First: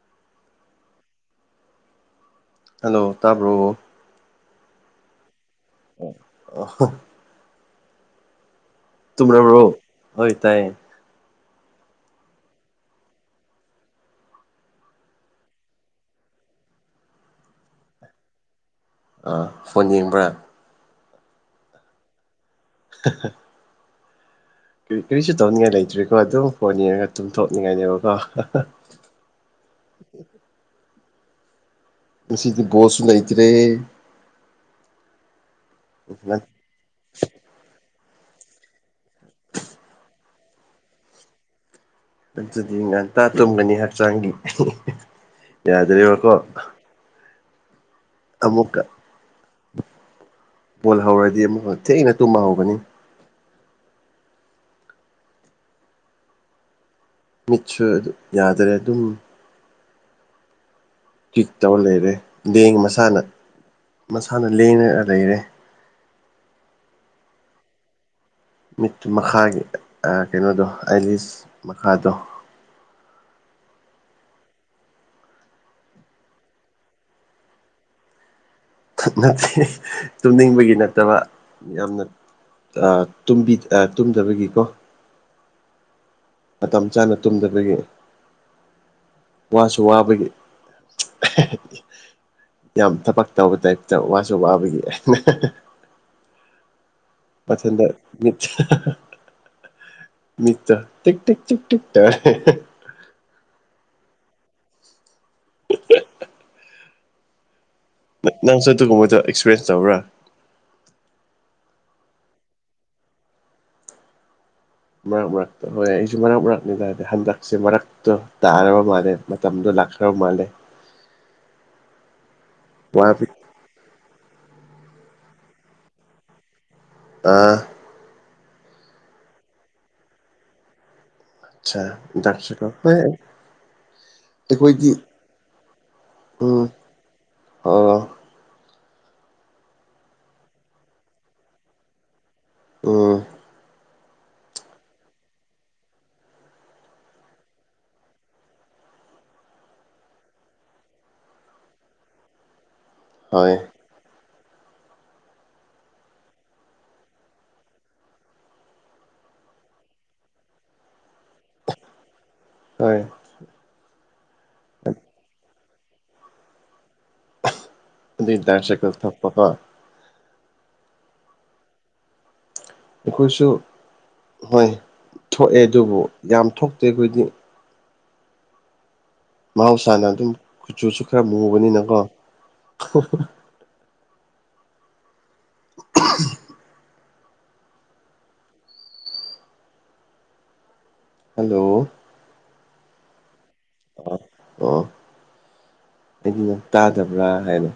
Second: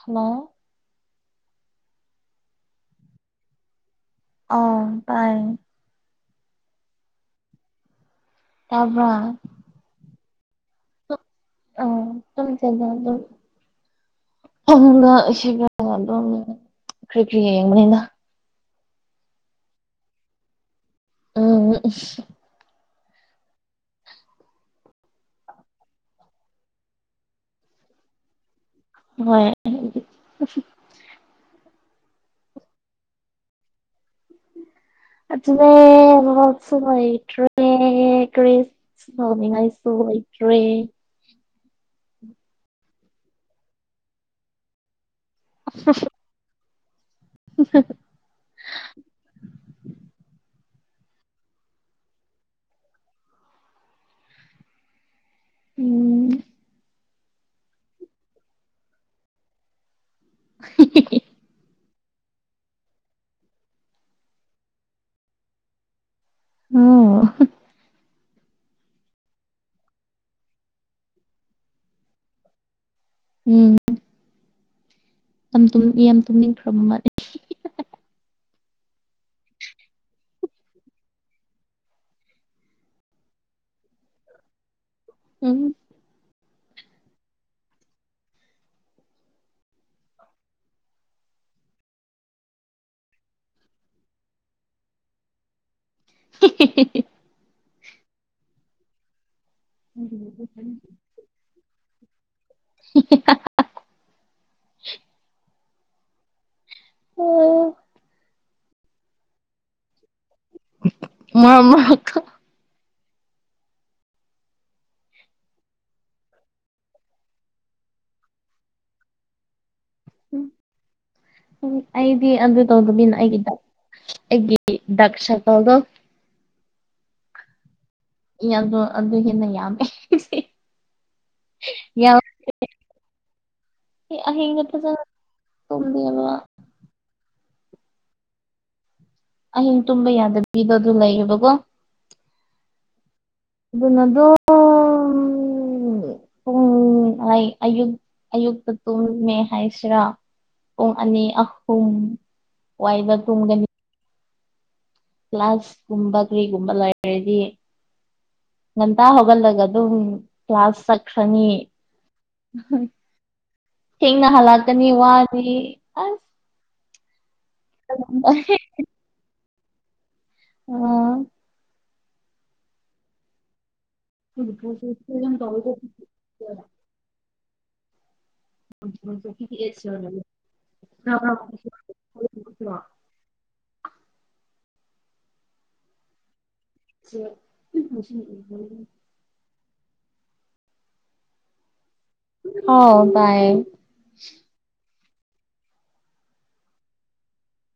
hello hello ꯇꯥꯕ꯭ꯔꯣ ꯑꯣ ꯄꯥꯏ ꯑꯣ ꯑꯣ ꯇꯥꯕ꯭ꯔꯥ ꯇꯨꯝ꯭ꯔꯕ꯭ꯔꯣ ꯑꯣꯏꯣꯏ ꯇꯥꯏꯌꯦ ꯑ ꯇꯝ ꯆ ꯑꯗꯨ ꯑꯩꯉꯣꯟꯗ ꯏ ꯑꯗꯨꯝ ꯀꯔꯤ ꯀꯔꯤ ꯌꯦꯡꯕꯅꯤꯅ ꯑꯥ ꯐꯣꯟ ꯌꯦꯡꯕ꯭ꯔꯥ ꯎꯝ ꯎ ꯍ ꯀ ꯀꯔꯤꯁꯨ ꯇꯧꯅꯤꯡꯉꯥꯏ ꯂꯩꯇ꯭ꯔꯤꯀꯣ ꯑꯗꯨꯝ ꯐꯣꯟ ꯌꯦꯡꯉꯒ ꯇꯨꯝꯊꯣꯛꯅꯤꯡꯉꯥꯏꯅꯦꯕꯀꯣ ꯍ ꯃꯁꯤꯗꯤ ꯣꯁꯅꯥꯏꯇꯔꯦ ꯑꯗꯨꯅꯦ ꯁꯍꯩꯇ꯭꯭ꯔꯦ ꯀ꯭ꯔꯦꯁ ꯅꯃꯤ ꯉꯥꯏꯁꯨꯍꯩꯇ꯭꯭ꯔꯦ ꯑꯗꯨꯗꯤ ꯉꯥꯛꯇ ꯇꯨꯝꯒꯅꯤ ꯍꯛꯆꯥꯡꯒꯤ ꯌꯥꯗ꯭ꯔꯦꯔꯤꯕꯀꯣ ꯎ ꯑꯃꯨꯛꯀ ꯕꯣꯜ ꯍꯧꯔꯗꯤ ꯑꯃꯨꯛꯀ ꯊꯦꯡꯅ ꯇꯨꯝꯕ ꯍꯧꯒꯅꯤ ꯎꯝ ꯃꯤꯠꯁꯨ ꯑꯗꯨ ꯌꯥꯗꯔꯦ ꯑꯗꯨꯝ ꯎ ꯀꯤꯛ ꯇꯧꯔ ꯂꯩꯔꯦ ꯂꯦꯡꯉ ꯃꯁꯥꯅ ꯃꯁꯥꯅ ꯂꯦꯡꯉ ꯂꯩꯔꯦ ꯑꯣ ꯃꯤꯠ ꯃꯈꯥꯒꯤ ꯀꯩꯅꯣꯗꯣ ꯑꯥꯏꯂꯤꯁ ꯃꯈꯥꯗꯣ ꯎꯝ ꯌꯥꯝ ꯌꯥꯝ ꯇꯨꯝꯅꯤꯡꯈ꯭ꯔꯕ ꯃꯥꯦ ꯅꯠꯇꯦ ꯇꯨꯝꯅꯤꯡꯕꯒꯤ ꯅꯠꯇꯕ ꯌꯥꯝꯅ ꯇꯨꯝꯗꯕꯒꯤꯀꯣ ꯎꯝ ꯃꯇꯝ ꯆꯥꯅ ꯇꯨꯝꯗꯕꯒꯤ ꯋꯥꯁꯨ ꯋꯥꯕꯒꯤ ꯌꯥꯝ ꯊꯕꯛ ꯇꯧꯕ ꯇꯥꯏꯞꯇ ꯋꯥꯁꯨ ꯋꯥꯕꯒꯤ ꯑꯩꯅ [unintelligible] ꯃꯊꯟꯗ ꯃꯤꯠꯇ ꯃꯤ ꯇ ꯇ ꯇꯔ [unintelligible] ꯑꯣ ꯅꯪꯁꯨ ꯑꯗꯨꯒꯨꯝꯕꯗꯣ ꯑꯦꯛꯁꯄꯤꯔꯦꯟꯁ ꯇꯧꯕꯔꯥ ꯃꯥꯃ ꯃꯔꯛ ꯃꯔꯛꯇ ꯍꯣꯏ ꯌꯥꯏ ꯑꯩꯁꯨ ꯃꯔꯛ ꯃꯔꯛꯅꯤ ꯇꯗꯤ ꯍꯟꯗꯛꯁꯦ ꯃꯔꯛꯇ ꯇꯥꯔꯕ ꯃꯥꯜꯂꯦ ꯃ ꯃꯇꯝꯗꯨ ꯂꯈ ꯎꯝ ꯎꯝ ꯑꯩꯗꯤ ꯑꯗꯨ ꯇꯧ ꯑꯗꯨꯃꯤꯅ ꯋꯥꯕꯤ ꯑꯩꯒꯤꯗ ꯑꯩꯒꯤ ꯗꯁ ꯀꯥꯎ ꯑꯗꯨ ꯑꯥ ꯑꯗꯨ ꯍꯦꯟꯅ ꯌꯥꯝꯃꯦ ꯑꯆꯥ ꯗꯥꯛꯁꯤ ꯀ ꯑꯍꯤꯡꯗ ꯐꯖꯅ ꯇꯨꯝꯗꯕ ꯎꯝ ꯑꯣ ꯑꯍꯤꯡ ꯇꯨꯝꯕ ꯌꯥꯗꯕꯤꯗꯣ ꯑꯗꯨ ꯂꯩꯌꯦꯕꯀꯣ ꯎꯝ ꯑꯗꯨ ꯅ ꯑꯗꯨꯝ ꯄꯨꯡ ꯑꯩ ꯑꯌꯨꯛ ꯑꯌꯨꯛꯇ ꯇꯨꯝꯃꯦ ꯍꯥꯏꯁꯤꯔꯥ ꯄꯨꯡ ꯑꯅꯤ ꯑꯍꯨꯝ ꯋꯥꯏꯗ ꯍꯣꯏ ꯇꯨꯝꯒꯅꯤ ꯀ꯭ꯂꯥꯁ ꯀꯨꯝꯕ ꯀꯔꯤꯒꯨꯝꯕ ꯂꯩꯔꯗꯤ ꯉꯟꯇꯥ ꯍꯧꯒꯠꯂꯒ ꯑꯗꯨꯝ ꯀ꯭ꯂꯥꯁ ꯆꯠꯈ꯭ꯔꯅꯤ ꯍꯣꯏ ꯊꯦꯡꯅ ꯍꯥꯜꯂꯛꯀꯅꯤ ꯋꯥꯅꯤ ꯑꯁ [unintelligible] ꯊꯛꯄꯀꯣ ꯎꯝ ꯑꯩꯈꯣꯏꯁꯨ ꯍꯣꯏ ꯊꯣꯛꯑꯦ ꯑꯗꯨꯕꯨ ꯌꯥꯝ ꯊꯣꯛꯇꯦ ꯑꯩꯈꯣꯏꯗꯤ [unintelligible] ꯃꯍꯧꯁꯥꯅ ꯑꯗꯨꯝ ꯀꯨꯆꯨꯁꯨ ꯈꯔ ꯃꯨꯕꯅꯤꯅꯀꯣ [unintelligible] [unintelligible] ꯍꯜꯂꯣ ꯍꯥꯎ ꯇꯥꯢ ꯑꯣ ꯑꯩꯗꯤ ꯅꯪ ꯇꯥꯗꯕ꯭ꯔꯥ ꯍꯥꯏꯅ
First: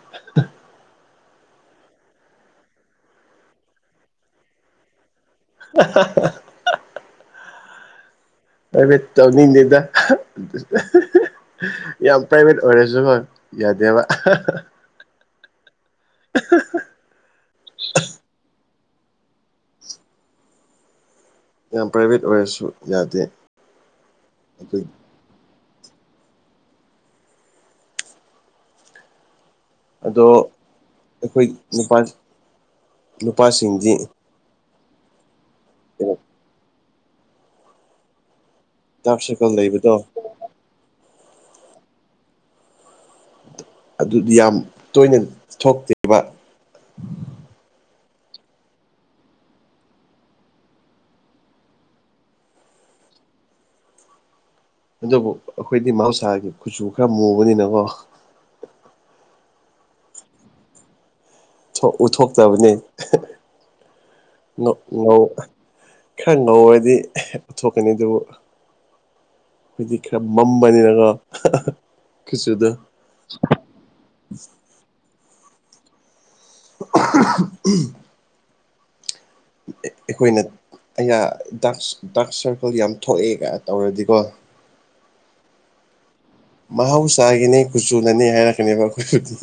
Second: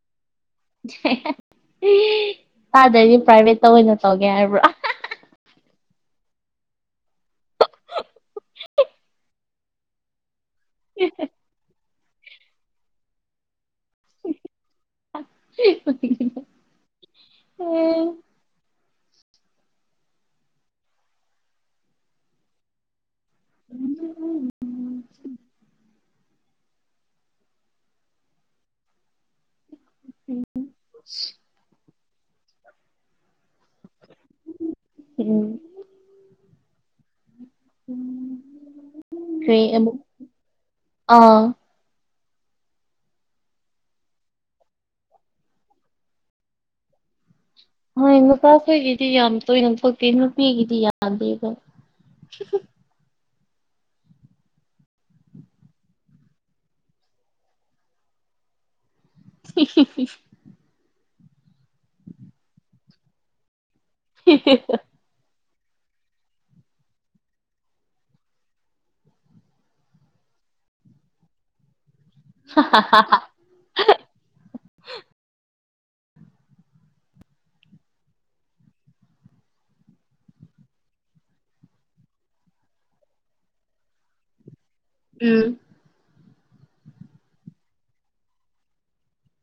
ꯇꯥꯗꯗꯤ ꯄ꯭ꯔꯥꯏꯚꯦꯠꯇ ꯑꯣꯏꯅ ꯇꯧꯒꯦ ꯍꯥꯏꯔꯕ꯭ꯔꯥ [unintelligible] ꯄ꯭ꯔꯥꯏꯕꯦꯠ ꯇꯧꯅꯤꯡꯗꯦꯗ [unintelligible] ꯌꯥꯝ ꯄ꯭ꯔꯥꯏꯚꯦꯠ ꯑꯣꯏꯔꯁꯨ ꯍꯣꯏ ꯌꯥꯗꯦꯕ [unintelligible] ꯌꯥꯝ ꯄ꯭ꯔꯥꯏꯚꯦꯠ ꯑꯣꯏꯔꯁꯨ ꯌꯥꯗꯦ ꯎꯝ ꯑꯗꯣ ꯑꯩꯈꯣꯏ ꯅꯨꯄꯥ ꯅꯨꯄꯥꯁꯤꯡꯗꯤ ꯎꯝ ꯑꯣ ꯗꯥꯔꯛ ꯁꯔꯀꯜ ꯀ꯭ꯔꯤ ꯑꯃꯨꯛ ꯂꯩꯕꯗꯣ ꯑꯥ ꯑꯗꯨꯗꯤ ꯌꯥꯝ ꯇꯣꯏꯅ ꯊꯣꯛꯇꯦ ꯍꯣꯏ ꯅꯨꯄꯥꯈꯣꯏꯒꯤꯗꯤ ꯌꯥꯝ ꯇꯣꯏꯅ ꯊꯣꯛꯇꯦ ꯅꯨꯄꯤꯒꯤꯗꯤ ꯌꯥꯗꯦꯕ ꯑꯗꯨꯕꯨ ꯑꯩꯈꯣꯏꯗꯤ ꯃꯍꯧꯁꯥꯒꯤ ꯈꯨꯆꯨ ꯈꯔ ꯃꯨꯕꯅꯤꯅꯀꯣ [unintelligible] ꯎꯠꯊꯣꯛꯇꯕꯅꯤ ꯉꯧ ꯈꯔ ꯉꯧꯔꯗꯤ ꯊꯣꯛꯀꯅꯤ ꯑꯗꯨꯕꯨ ꯈꯣꯏꯗꯤ ꯈꯔ ꯃꯝꯕꯅꯤꯅꯒꯣ ꯍꯥ ꯍꯥ ꯍꯥ ꯍꯥ [unintelligible] ꯑꯩꯈꯣꯏꯅ ꯑꯩꯅ ꯗ ꯗꯥꯛ ꯁꯔꯀꯜ ꯌꯥꯝ ꯊꯣꯛꯑꯦꯒ ꯇꯧꯔꯗꯤꯀꯣ ꯎꯝ ꯃꯍꯧꯁꯥꯒꯤꯅꯦ ꯀꯨꯆꯨꯅꯅꯤ ꯍꯥꯏꯔꯛꯀꯅꯦꯕ ꯑꯩꯈꯣꯏꯆꯨ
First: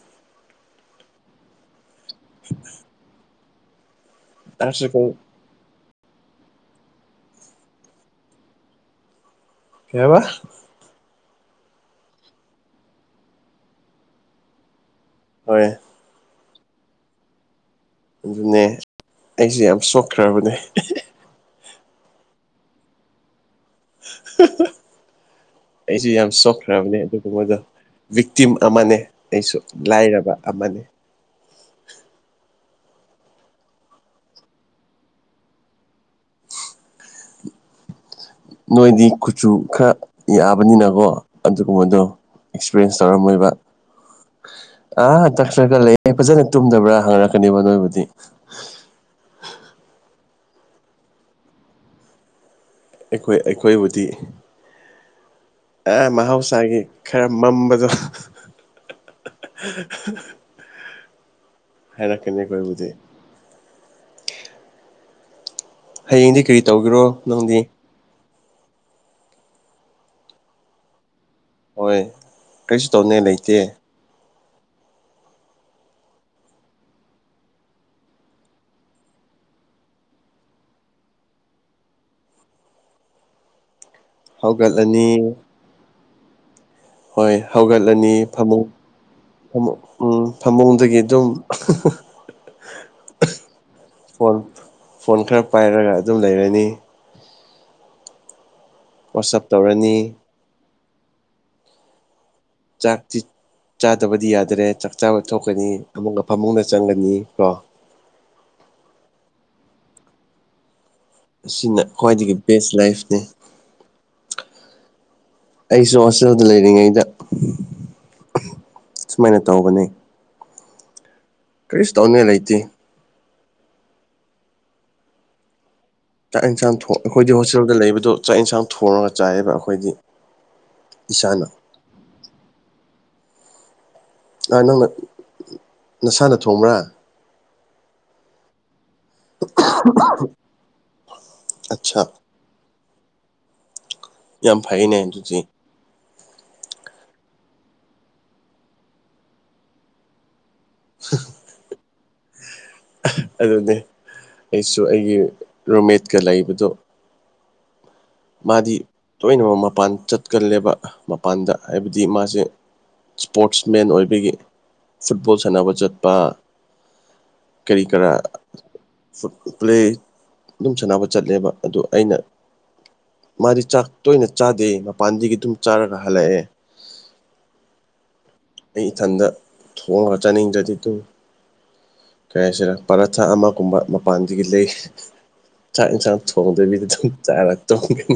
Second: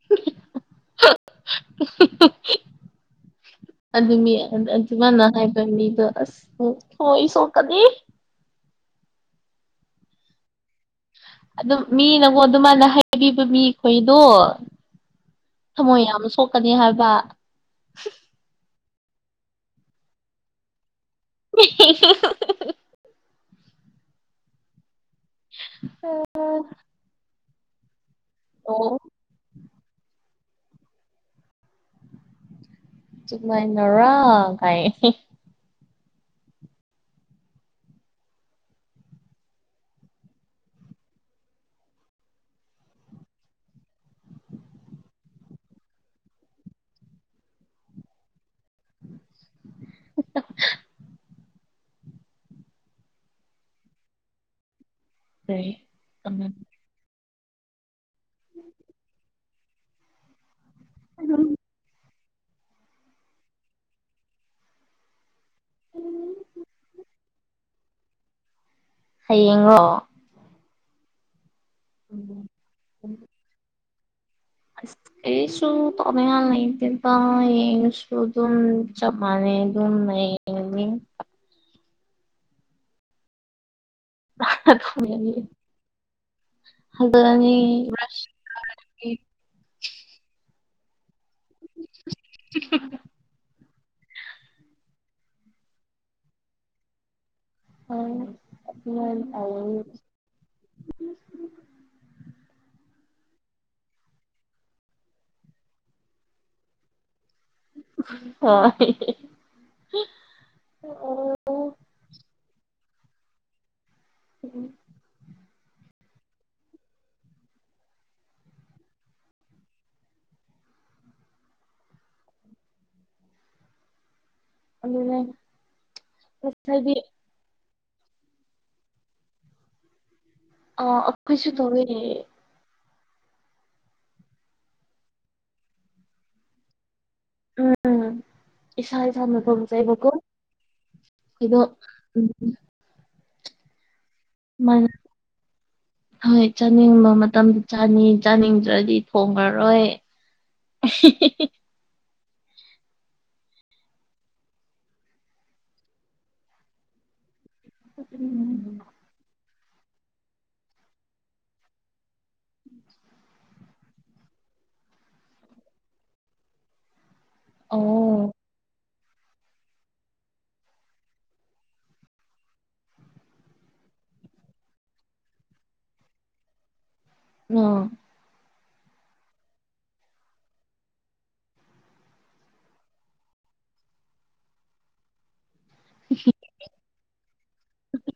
[unintelligible] [inaudible] ꯑꯗꯨ ꯗꯥꯛ ꯁꯔꯀꯜ ꯑꯗꯨꯃꯥꯢꯅ ꯍꯥꯏꯕ ꯃꯤꯗꯣ ꯑꯁ ꯍꯣꯏ ꯁꯣꯛꯀꯅꯤ ꯀꯩꯑꯕ ꯑꯗꯨꯝ ꯃꯤꯅꯀꯣ ꯑꯗꯨꯃꯥꯏꯅ ꯍꯥꯏꯕꯤꯕ ꯃꯤꯈꯣꯏꯗꯣ ꯍꯣꯏ ꯊꯃꯣꯏ ꯌꯥꯝ ꯁꯣꯛꯀꯅꯤ ꯍꯥꯏꯕ ꯑꯗꯨꯅꯦ ꯑꯩꯁꯦ ꯌꯥꯝ ꯁꯣꯛꯈ꯭ꯔꯕꯅꯦ [unintelligible] [unintelligible] ꯑꯩꯁꯨ ꯌꯥꯝ ꯁꯣꯛꯈ꯭ꯔꯕꯅꯦ ꯑꯗꯨꯒꯨꯝꯕꯗꯣ ꯕꯤꯛꯇꯤꯝ ꯑꯣ ꯑꯃꯅꯦ ꯑꯩꯁꯨ ꯂꯥꯏꯔꯕ ꯑꯃꯅꯦ ꯆꯨꯃꯥꯏꯅꯔ ꯀꯥꯏ ꯅꯣꯏꯗꯤ ꯀꯨꯆꯨ ꯈꯔ ꯌꯥꯕꯅꯤꯅꯀꯣ ꯑꯗꯨꯒꯨꯝꯕꯗꯣ ꯑꯦꯛꯁꯄꯤꯔꯦꯟꯁ ꯇꯧꯔꯝꯃꯣꯏꯕ ꯑꯥ ꯇꯛꯆꯔꯒ ꯂꯩ ꯐꯖꯅ ꯇꯨꯝꯗꯕ꯭ꯔꯥ ꯍꯪꯅꯔꯛꯀꯅꯦꯕ ꯅꯣꯏꯕꯨꯗꯤ [unintelligible] ꯑꯩꯈꯣꯏ ꯑꯩꯈꯣꯏꯕꯨꯗꯤ ꯑꯥ ꯃꯍꯧꯁꯥꯒꯤ ꯈꯔ ꯃꯝꯕꯗꯣ [unintelligible] [unintelligible] ꯍꯩꯔꯛꯀꯅꯤ ꯑꯈꯣꯏꯕꯨꯗꯤ ꯍꯌꯦꯡꯗꯤ ꯀꯔꯤ ꯇꯧꯒꯔꯣ ꯅꯪꯗꯤ ꯍꯌꯦꯡꯉꯣ ꯍꯣꯏ ꯀꯩꯁꯨ ꯇꯧꯅꯤ ꯂꯩꯇꯦ ꯀꯔꯤꯁꯨ ꯇꯧꯅꯤꯉꯥꯏ ꯂꯩꯇꯦꯗ ꯍꯌꯦꯡꯁꯨ ꯑꯗꯨꯝ ꯆꯞ ꯃꯥꯅꯩ ꯑꯗꯨꯝ ꯅꯩ ꯂꯩꯅꯤ ꯍꯧꯒꯠꯂꯅꯤ ꯍꯣꯏ ꯐꯖꯔꯅꯤ ꯍꯧꯒꯠꯂꯅꯤ ꯐꯃꯨꯡ ꯎꯝ ꯐꯃꯨꯡꯗꯒꯤ ꯑꯗꯨꯝ [unintelligible] ꯐꯣꯟ ꯐꯣꯟ ꯈꯔ ꯄꯥꯏꯔꯒ ꯑꯗꯨꯝ ꯂꯩꯔꯅꯤ ꯎꯝ ꯋꯥꯆꯞ ꯇꯧꯔꯅꯤ ꯆꯥꯛꯇꯤ ꯆꯥꯗꯕꯗꯤ ꯌꯥꯗ꯭ꯔꯦ ꯆꯥꯛ ꯆꯥꯕ ꯊꯣꯛꯀꯅꯤ ꯑꯃꯨꯛ ꯀꯥ ꯐꯃꯨꯡꯗ ꯆꯪꯒꯅꯤ ꯀꯣ ꯍꯣꯏ ꯑꯁꯤꯅ ꯈ꯭ꯋꯥꯏꯗꯒꯤ ꯕꯦꯁ ꯂꯥꯏꯐꯅꯤ ꯎꯝ ꯑꯩꯖꯨ ꯍꯣꯁꯇꯦꯜꯗ ꯂꯩꯔꯤꯉꯩꯗ ꯁꯨꯃꯥꯏꯅ ꯇꯧꯕꯅꯦ ꯀ꯭ꯔꯤꯁꯨ ꯇꯧꯅꯤꯉꯥꯏ ꯂꯩꯇꯦ ꯑꯗꯨꯅꯦ ꯆꯥꯛ ꯌꯦꯟꯁꯥꯡ ꯉꯁꯥꯏꯗꯤ ꯑꯩꯈꯣꯏꯗꯤ ꯍꯣꯁꯇꯦꯜꯗ ꯂꯩꯕꯗꯣ ꯆꯥꯛ ꯌꯦꯟꯁꯥꯡ ꯊꯣꯡꯉꯒ ꯆꯥꯏꯌꯦꯕ ꯑꯩꯈꯣꯏꯗꯤ ꯑꯣ ꯏꯁꯥꯅ ꯑꯩꯈꯣꯏꯁꯨ ꯇꯋꯦꯅꯦ ꯑꯥ ꯅꯪꯅ ꯅꯁꯥꯅ ꯊꯣꯡꯕ꯭ꯔꯥ ꯎꯝ ꯏꯁꯥ ꯏꯁꯥꯅ ꯊꯣꯡꯖꯩꯕꯀꯣ ꯑꯗꯣ ꯑꯠꯆꯥ ꯌꯥꯝ ꯃꯥꯅ ꯐꯩꯅꯦ ꯑꯗꯨꯗꯤ ꯍꯣꯏ ꯆꯥꯅꯤꯡꯕ ꯃꯇꯝꯗ ꯆꯥꯅꯤ ꯆꯥꯅꯤꯡꯗ꯭ꯔꯗꯤ ꯊꯣꯡꯉꯥꯔꯣꯏ [unintelligible] ꯑꯗꯨꯅꯦ ꯑꯩꯁꯨ ꯑꯩꯒꯤ ꯔꯣꯃꯦꯠꯀ ꯂꯩꯕꯗꯣ ꯎꯝ ꯎꯝ ꯃꯥꯗꯤ ꯇꯣꯏꯅꯃꯛ ꯃꯄꯥꯟ ꯆꯠꯀꯜꯂꯦꯕ ꯃꯄꯥꯟꯗ ꯍꯥꯏꯕꯗꯤ ꯃꯥꯁꯦ ꯏꯁꯄꯣꯔꯠꯁ ꯃꯦꯟ ꯑꯣꯏꯕꯒꯤ ꯐꯨꯠꯕꯣꯜ ꯁꯥꯟꯅꯕ ꯆꯠꯄ ꯀꯔꯤ ꯑꯣ ꯀꯔꯥ ꯐꯨꯠ ꯄ꯭ꯂꯦ ꯑꯗꯨꯝ ꯁꯥꯟꯅꯕ ꯆꯠꯂꯦꯕ ꯑꯗꯣ ꯑꯩꯅ ꯃꯥꯗꯤ ꯆꯥꯛ ꯇꯣꯏꯅ ꯆꯥꯗꯦ ꯃꯄꯥꯟꯗꯒꯤ ꯑꯗꯨꯝ ꯆꯥꯔꯒ ꯍꯜꯂꯛꯑꯦ ꯑꯥ ꯑꯩ ꯏꯊꯟꯗ ꯊꯣꯛꯑꯒ ꯆꯥꯅꯤꯡꯗꯔꯗꯤ ꯇꯨꯝ ꯀꯩ ꯍꯥꯏꯁꯤꯔ ꯄꯔꯊꯥ ꯑꯃꯒꯨꯝꯕ ꯃꯄꯥꯟꯗꯒꯤ ꯂꯩ ꯆꯥꯛ ꯌꯦꯟꯁꯥꯡ ꯊꯣꯡꯗꯕꯤꯗꯤ ꯑꯗꯨꯝ ꯆꯥꯔ ꯇꯣꯝꯒꯅꯤ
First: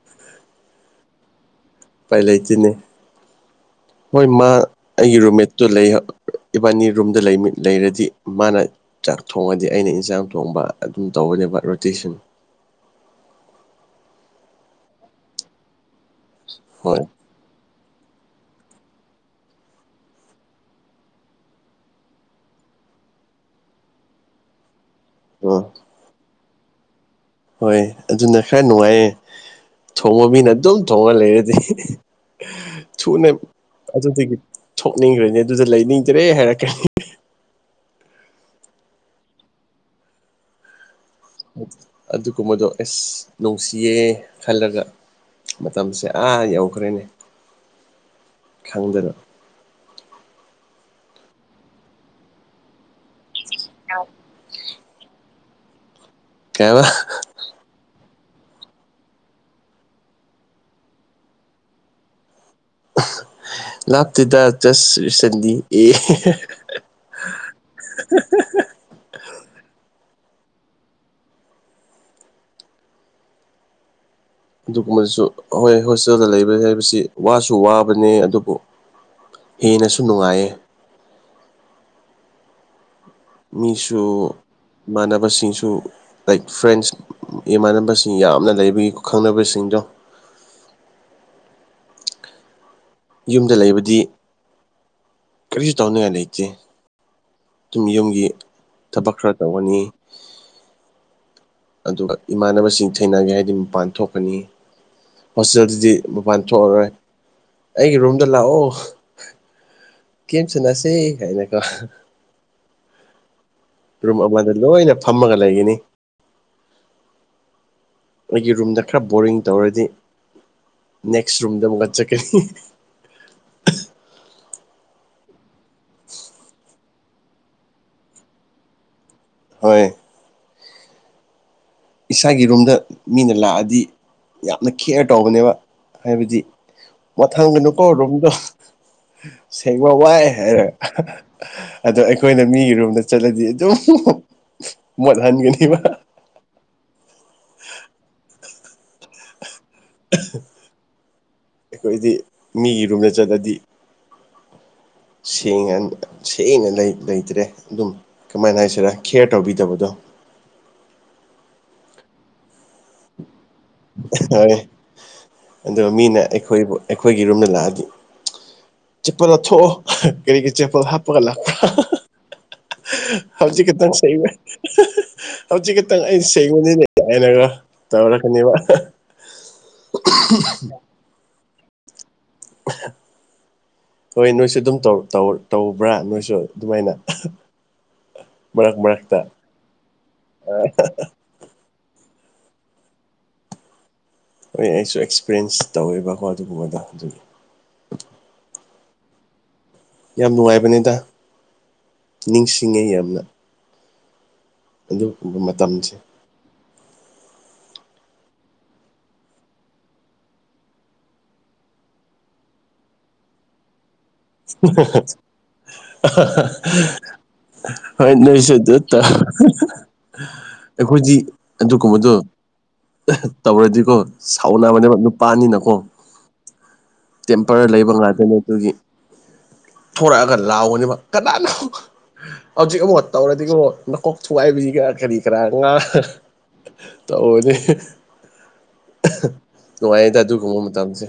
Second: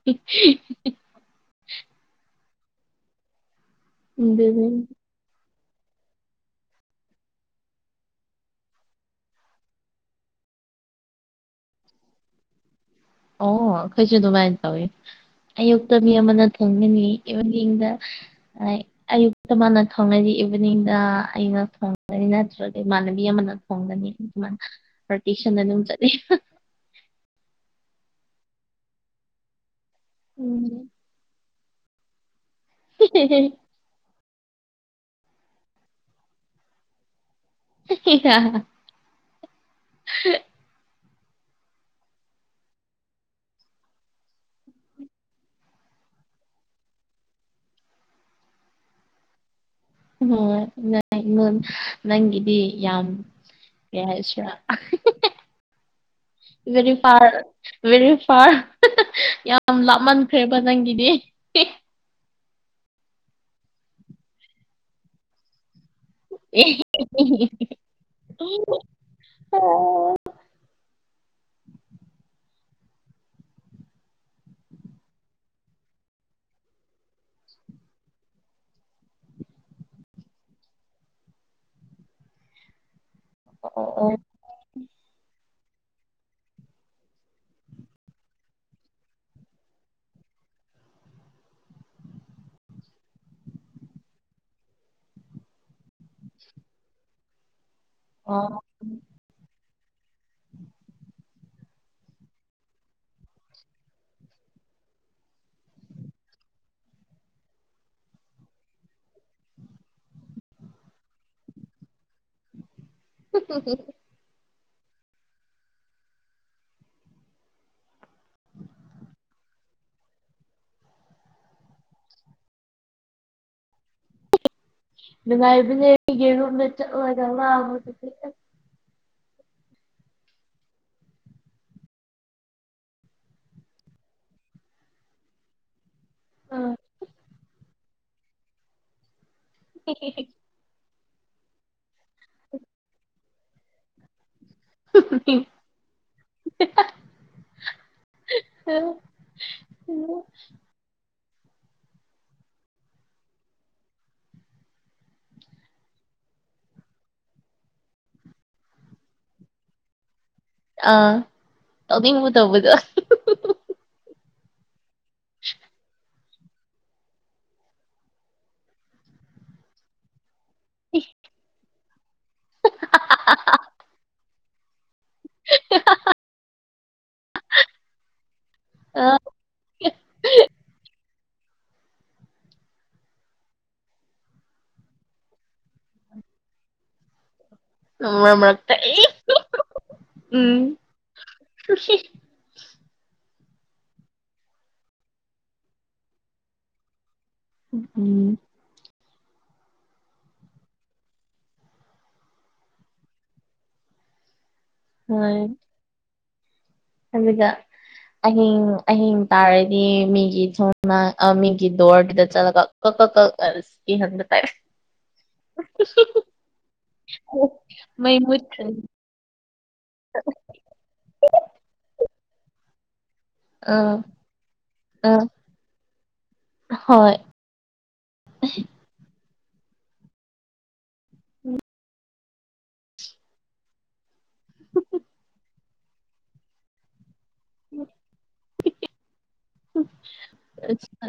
[unintelligible] ꯎꯄꯥꯏ ꯂꯩꯇꯅꯦ ꯍꯣꯏ ꯃꯥ ꯑꯗꯨꯅꯦ ꯑꯩꯒꯤ ꯔꯨꯝꯃꯦꯠ ꯇꯣ [unintelligible] ꯏꯕꯥꯅꯤ ꯔꯨꯝꯗ ꯂꯩꯔꯗꯤ ꯃꯥꯅ ꯆꯥꯛ ꯊꯣꯡꯉꯗꯤ ꯑꯩꯅ ꯏꯟꯁꯥꯡ ꯊꯣꯡꯕ ꯑꯗꯨꯝ ꯇꯧꯕꯅꯦꯕ ꯔꯣꯇꯦꯁꯟ ꯑꯣ ꯑꯩꯈꯣꯏꯁꯨ ꯑꯗꯨꯃꯥꯏꯅ ꯇꯧꯋꯤ ꯑꯌꯨꯛꯇ ꯃꯤ ꯑꯃꯅ ꯍꯣꯏ ꯊꯣꯡꯒꯅꯤ ꯏꯚꯅꯤꯡꯗ ꯑꯩ ꯑꯌꯨꯛꯇ ꯃꯥꯅ ꯊꯣꯡꯅꯗꯤ ꯏꯚꯤꯅꯤꯡꯗ ꯑꯩꯅ ꯊꯣꯡꯂꯅꯤ ꯅꯠꯇ꯭ꯔꯒ ꯏꯃꯥꯟꯅꯕꯤ ꯑꯃꯅ ꯊꯣꯡꯒꯅꯤ ꯗꯨꯃ ꯔꯣꯇꯦꯁꯟ ꯑꯥ ꯑꯗꯨꯝ ꯆꯠꯂꯤ [unintelligible] ꯍꯣꯏ ꯑꯗꯨꯅ ꯈꯔ ꯅꯨꯡꯉꯥꯏꯌꯦ ꯊꯣꯡꯕ ꯃꯤꯅ ꯑꯗꯨꯝ ꯎꯝ ꯊꯣꯡꯉ ꯂꯩꯔꯗꯤ ꯊꯨꯅ ꯑꯗꯨꯗꯒꯤ ꯊꯣꯛꯅꯤꯡꯒ꯭ꯔꯅꯦ ꯑꯗꯨꯗ ꯂꯩꯅꯤꯡꯗ꯭ꯔꯦ ꯍꯥꯏꯔꯛꯀꯅꯤ [unintelligible] ꯎ ꯑꯗꯨꯒꯨꯝꯕꯗꯣ ꯑꯦꯁ ꯅꯨꯡꯁꯤꯌꯦ ꯈꯜꯂꯒ ꯃꯇꯝꯁꯦ ꯑꯥ ꯌꯧꯈ꯭ꯔꯦꯅꯦ ꯈꯪꯗꯅ ꯎ ꯅ ꯏꯣ ꯅꯪꯒꯤꯗꯤ ꯌꯥꯝ [unintelligible] ꯀꯩ ꯍꯥꯏꯕ ꯚꯦꯔꯤ ꯐꯥꯔ ꯌꯥꯝ ꯂꯥꯞꯃꯟꯈ꯭ꯔꯦꯕ ꯅꯪꯒꯤꯗꯤ [unintelligible] ꯂꯥꯞꯇꯦꯗ ꯖꯁ ꯔꯤꯁꯦꯟꯗꯤ ꯑꯦ ꯍꯦꯍꯦ [unintelligible] [unintelligible] [unintelligible] ꯑꯗꯨꯒꯨꯝꯕꯁꯨ ꯍꯣꯏ ꯍꯣꯁꯇꯦꯜꯗ ꯂꯩꯕ ꯍꯥꯏꯕꯁꯤ ꯋꯥꯁꯨ ꯋꯥꯕꯅꯦ ꯑꯗꯨꯕꯨ ꯍꯦꯟꯅꯁꯨ ꯅꯨꯡꯉꯥꯏꯌꯦ ꯃꯤꯁꯨ ꯑꯣ ꯏꯃꯥꯟꯅꯕꯁꯤꯡꯁꯨ ꯂꯥꯏꯛ ꯐ꯭ꯔꯦꯟꯁ ꯏꯃꯥꯟꯅꯕꯁꯤꯡ ꯌꯥꯝꯅ ꯂꯩꯕꯒꯤ ꯈꯪꯅꯕꯁꯤꯡꯗꯣ ꯌꯨꯝꯗ ꯂꯩꯕꯗꯤ ꯀꯔꯤꯁꯨ ꯇꯧꯅꯤꯡꯉꯥꯏ ꯂꯩꯇꯦ ꯑꯗꯨꯨꯝ ꯌꯨꯝꯒꯤ ꯑꯣ ꯊꯕꯛ ꯈꯔ ꯇꯧꯒꯅꯤ ꯑꯗꯨꯒ ꯏꯃꯥꯟꯅꯕꯁꯤꯡ ꯊꯦꯡꯅꯒꯦ ꯍꯥꯏꯗꯤ ꯃꯄꯥꯟ ꯊꯣꯛꯀꯅꯤ ꯍꯣꯁꯇꯦꯜꯗꯨꯗꯤ ꯃꯄꯥꯟ ꯊꯣꯛꯑꯔꯣꯏ ꯑꯩꯒꯤ ꯔꯨꯝꯗ ꯂꯥꯛꯑꯣ ꯀꯦꯝ ꯁꯅꯥꯁꯦ ꯍꯥꯏꯅ ꯀꯣ [unintelligible] ꯔꯨꯝ ꯑꯃꯗ ꯂꯣꯏꯅ ꯐꯝꯃꯒ ꯂꯩꯒꯅꯤ ꯑꯩꯒꯤ ꯔꯨꯝꯗ ꯈꯔ ꯕꯣꯔꯤꯡ ꯇꯧꯔꯗꯤ ꯅꯦꯛꯁ ꯔꯨꯝꯗ ꯑꯃꯨꯛꯀ ꯆꯠꯀꯅꯤ [unintelligible] ꯅꯨꯡꯉꯥꯏꯕꯅꯦ ꯑꯩꯒꯤ ꯔꯨꯝꯗ ꯆꯠꯂꯒ ꯂꯪꯕꯁꯨ ꯈꯤꯇꯪ ꯍꯣꯏ ꯏꯁꯥꯒꯤ ꯔꯨꯝꯗ ꯃꯤꯅ ꯂꯥꯛꯑꯗꯤ ꯌꯥꯝꯅ ꯈꯦꯌꯔ ꯇꯧꯕꯅꯦꯕ ꯍꯥꯏꯕꯗꯤ ꯑꯁ ꯃꯊꯪꯒꯅꯨꯀꯣ ꯔꯨꯝꯗꯣ ꯁꯦꯡꯕ ꯋꯥꯏ ꯍꯥꯏꯔ ꯑꯍꯍ ꯑꯗꯣ ꯑꯩꯈꯣꯏꯅ ꯃꯤꯒꯤ ꯔꯨꯝꯝꯗ ꯆꯠꯂꯗꯤ ꯑꯗꯨꯝ ꯎꯝ ꯃꯣꯠꯍꯟꯒꯅꯤꯕ [unintelligible] [unintelligible] ꯑꯩꯈꯣꯏꯗꯤ ꯃꯤꯒꯤ ꯔꯨꯝꯗ ꯆꯠꯂꯗꯤ ꯁꯦꯡꯅ ꯁꯦꯡꯅ ꯂꯩꯇ꯭ꯔꯦ ꯑꯗꯨꯝ ꯀꯃꯥꯏꯅ ꯍꯥꯏꯁꯤꯔꯥ ꯀꯦꯌꯔ ꯇꯧꯕꯤꯗꯕꯗꯣ ꯑ ꯇꯧꯅꯤꯡꯕ ꯇꯧꯕꯗ ꯍꯣꯏ ꯑꯗꯨ ꯃꯤꯅ ꯑꯩꯈꯣꯏꯕꯨ ꯑꯩꯈꯣꯏꯒꯤ ꯔꯨꯝꯗ ꯂꯥꯛꯑꯗꯤ ꯆꯤꯛꯄꯜ ꯂꯧꯊꯣꯛꯑꯣ ꯀꯔꯤꯒꯤ ꯆꯦꯄꯜ ꯍꯞꯄꯒ ꯂꯥꯛꯄꯔ ꯍꯥꯍꯥꯍ ꯍꯧꯖꯤꯛ ꯈꯤꯇꯪ ꯁꯩꯕ ꯍꯧꯖꯤꯛ ꯈꯤꯇꯪ ꯑꯩꯅ ꯆꯩꯕꯅꯤꯅꯦ ꯍꯥꯏꯅꯒ ꯇꯧꯔꯛꯀꯅꯦꯕ ꯑ [unintelligible] ꯍꯣꯏ ꯅꯣꯏꯁꯨ ꯑꯗꯨꯝ ꯇꯧ ꯇꯧꯕ꯭ꯔꯥ ꯅꯣꯏꯁꯨ ꯑꯗꯨꯃꯥꯏꯅ ꯎꯝ ꯃꯔꯛ ꯃꯔꯛꯇ ꯑꯦꯍꯤꯑ ꯎꯝ ꯍꯨꯝꯍꯤ ꯍꯣꯏ ꯑꯩꯁꯨ ꯑꯦꯛꯁꯄꯔꯌꯦꯟꯁ ꯇꯧꯋꯦꯕꯀꯣ ꯑꯗꯨꯒꯨꯝꯕꯗꯣ ꯑꯗꯨꯒꯤ ꯍꯨꯎꯝ ꯌꯥꯝ ꯅꯨꯡꯉꯥꯏꯕꯅꯦꯗ ꯅꯤꯡꯁꯤꯡꯉꯦ ꯌꯥꯝꯅ ꯑꯗꯨꯒꯨꯝꯕ ꯃꯇꯝꯁꯦ ꯑꯗꯨꯗ ꯑꯍꯤꯡ ꯑꯍꯤꯡ ꯇꯥꯔꯗꯤ ꯃꯤꯒꯤ ꯁꯣꯝꯅ ꯃꯤꯒꯤ ꯗꯣꯔꯗꯨꯗ ꯆꯠꯂꯒ ꯇꯤ ꯍꯟ꯭ꯔꯦꯠ [unintelligible] ꯍꯣꯏ ꯃꯩ ꯃꯨꯠꯈ꯭ꯔꯅꯤ ꯅꯁꯗꯠꯇ ꯑꯩꯈꯣꯏꯗꯤ ꯑꯗꯨꯒꯨꯝꯕꯗꯣ ꯇꯧꯔꯗꯤꯀꯣ ꯑꯥ ꯁꯥꯎꯅꯕꯅꯦ ꯑꯥ ꯅꯨꯄꯥꯅꯤꯅꯀꯣ ꯍꯣꯏ ꯄꯔ ꯂꯩꯕ ꯉꯥꯛꯇꯣꯏꯅꯤ ꯑꯗꯨꯒꯤ ꯊꯣꯔꯛꯑꯒ ꯂꯥꯎꯒꯅꯦꯕ ꯀꯅꯥꯅꯣ ꯍꯧꯖꯤꯛ ꯑꯃꯨꯛ ꯇꯧꯔꯗꯤ ꯑꯃꯨꯣ ꯃꯀꯣꯛ ꯊꯨꯒꯏꯕꯁꯤꯒ ꯀꯔꯤ ꯀꯔꯥ ꯉꯥ ꯇꯧꯅꯦ ꯅꯨꯡꯉꯥꯏꯗ ꯑꯗꯨꯒꯒꯨꯝꯕ ꯃꯇꯝꯁꯦ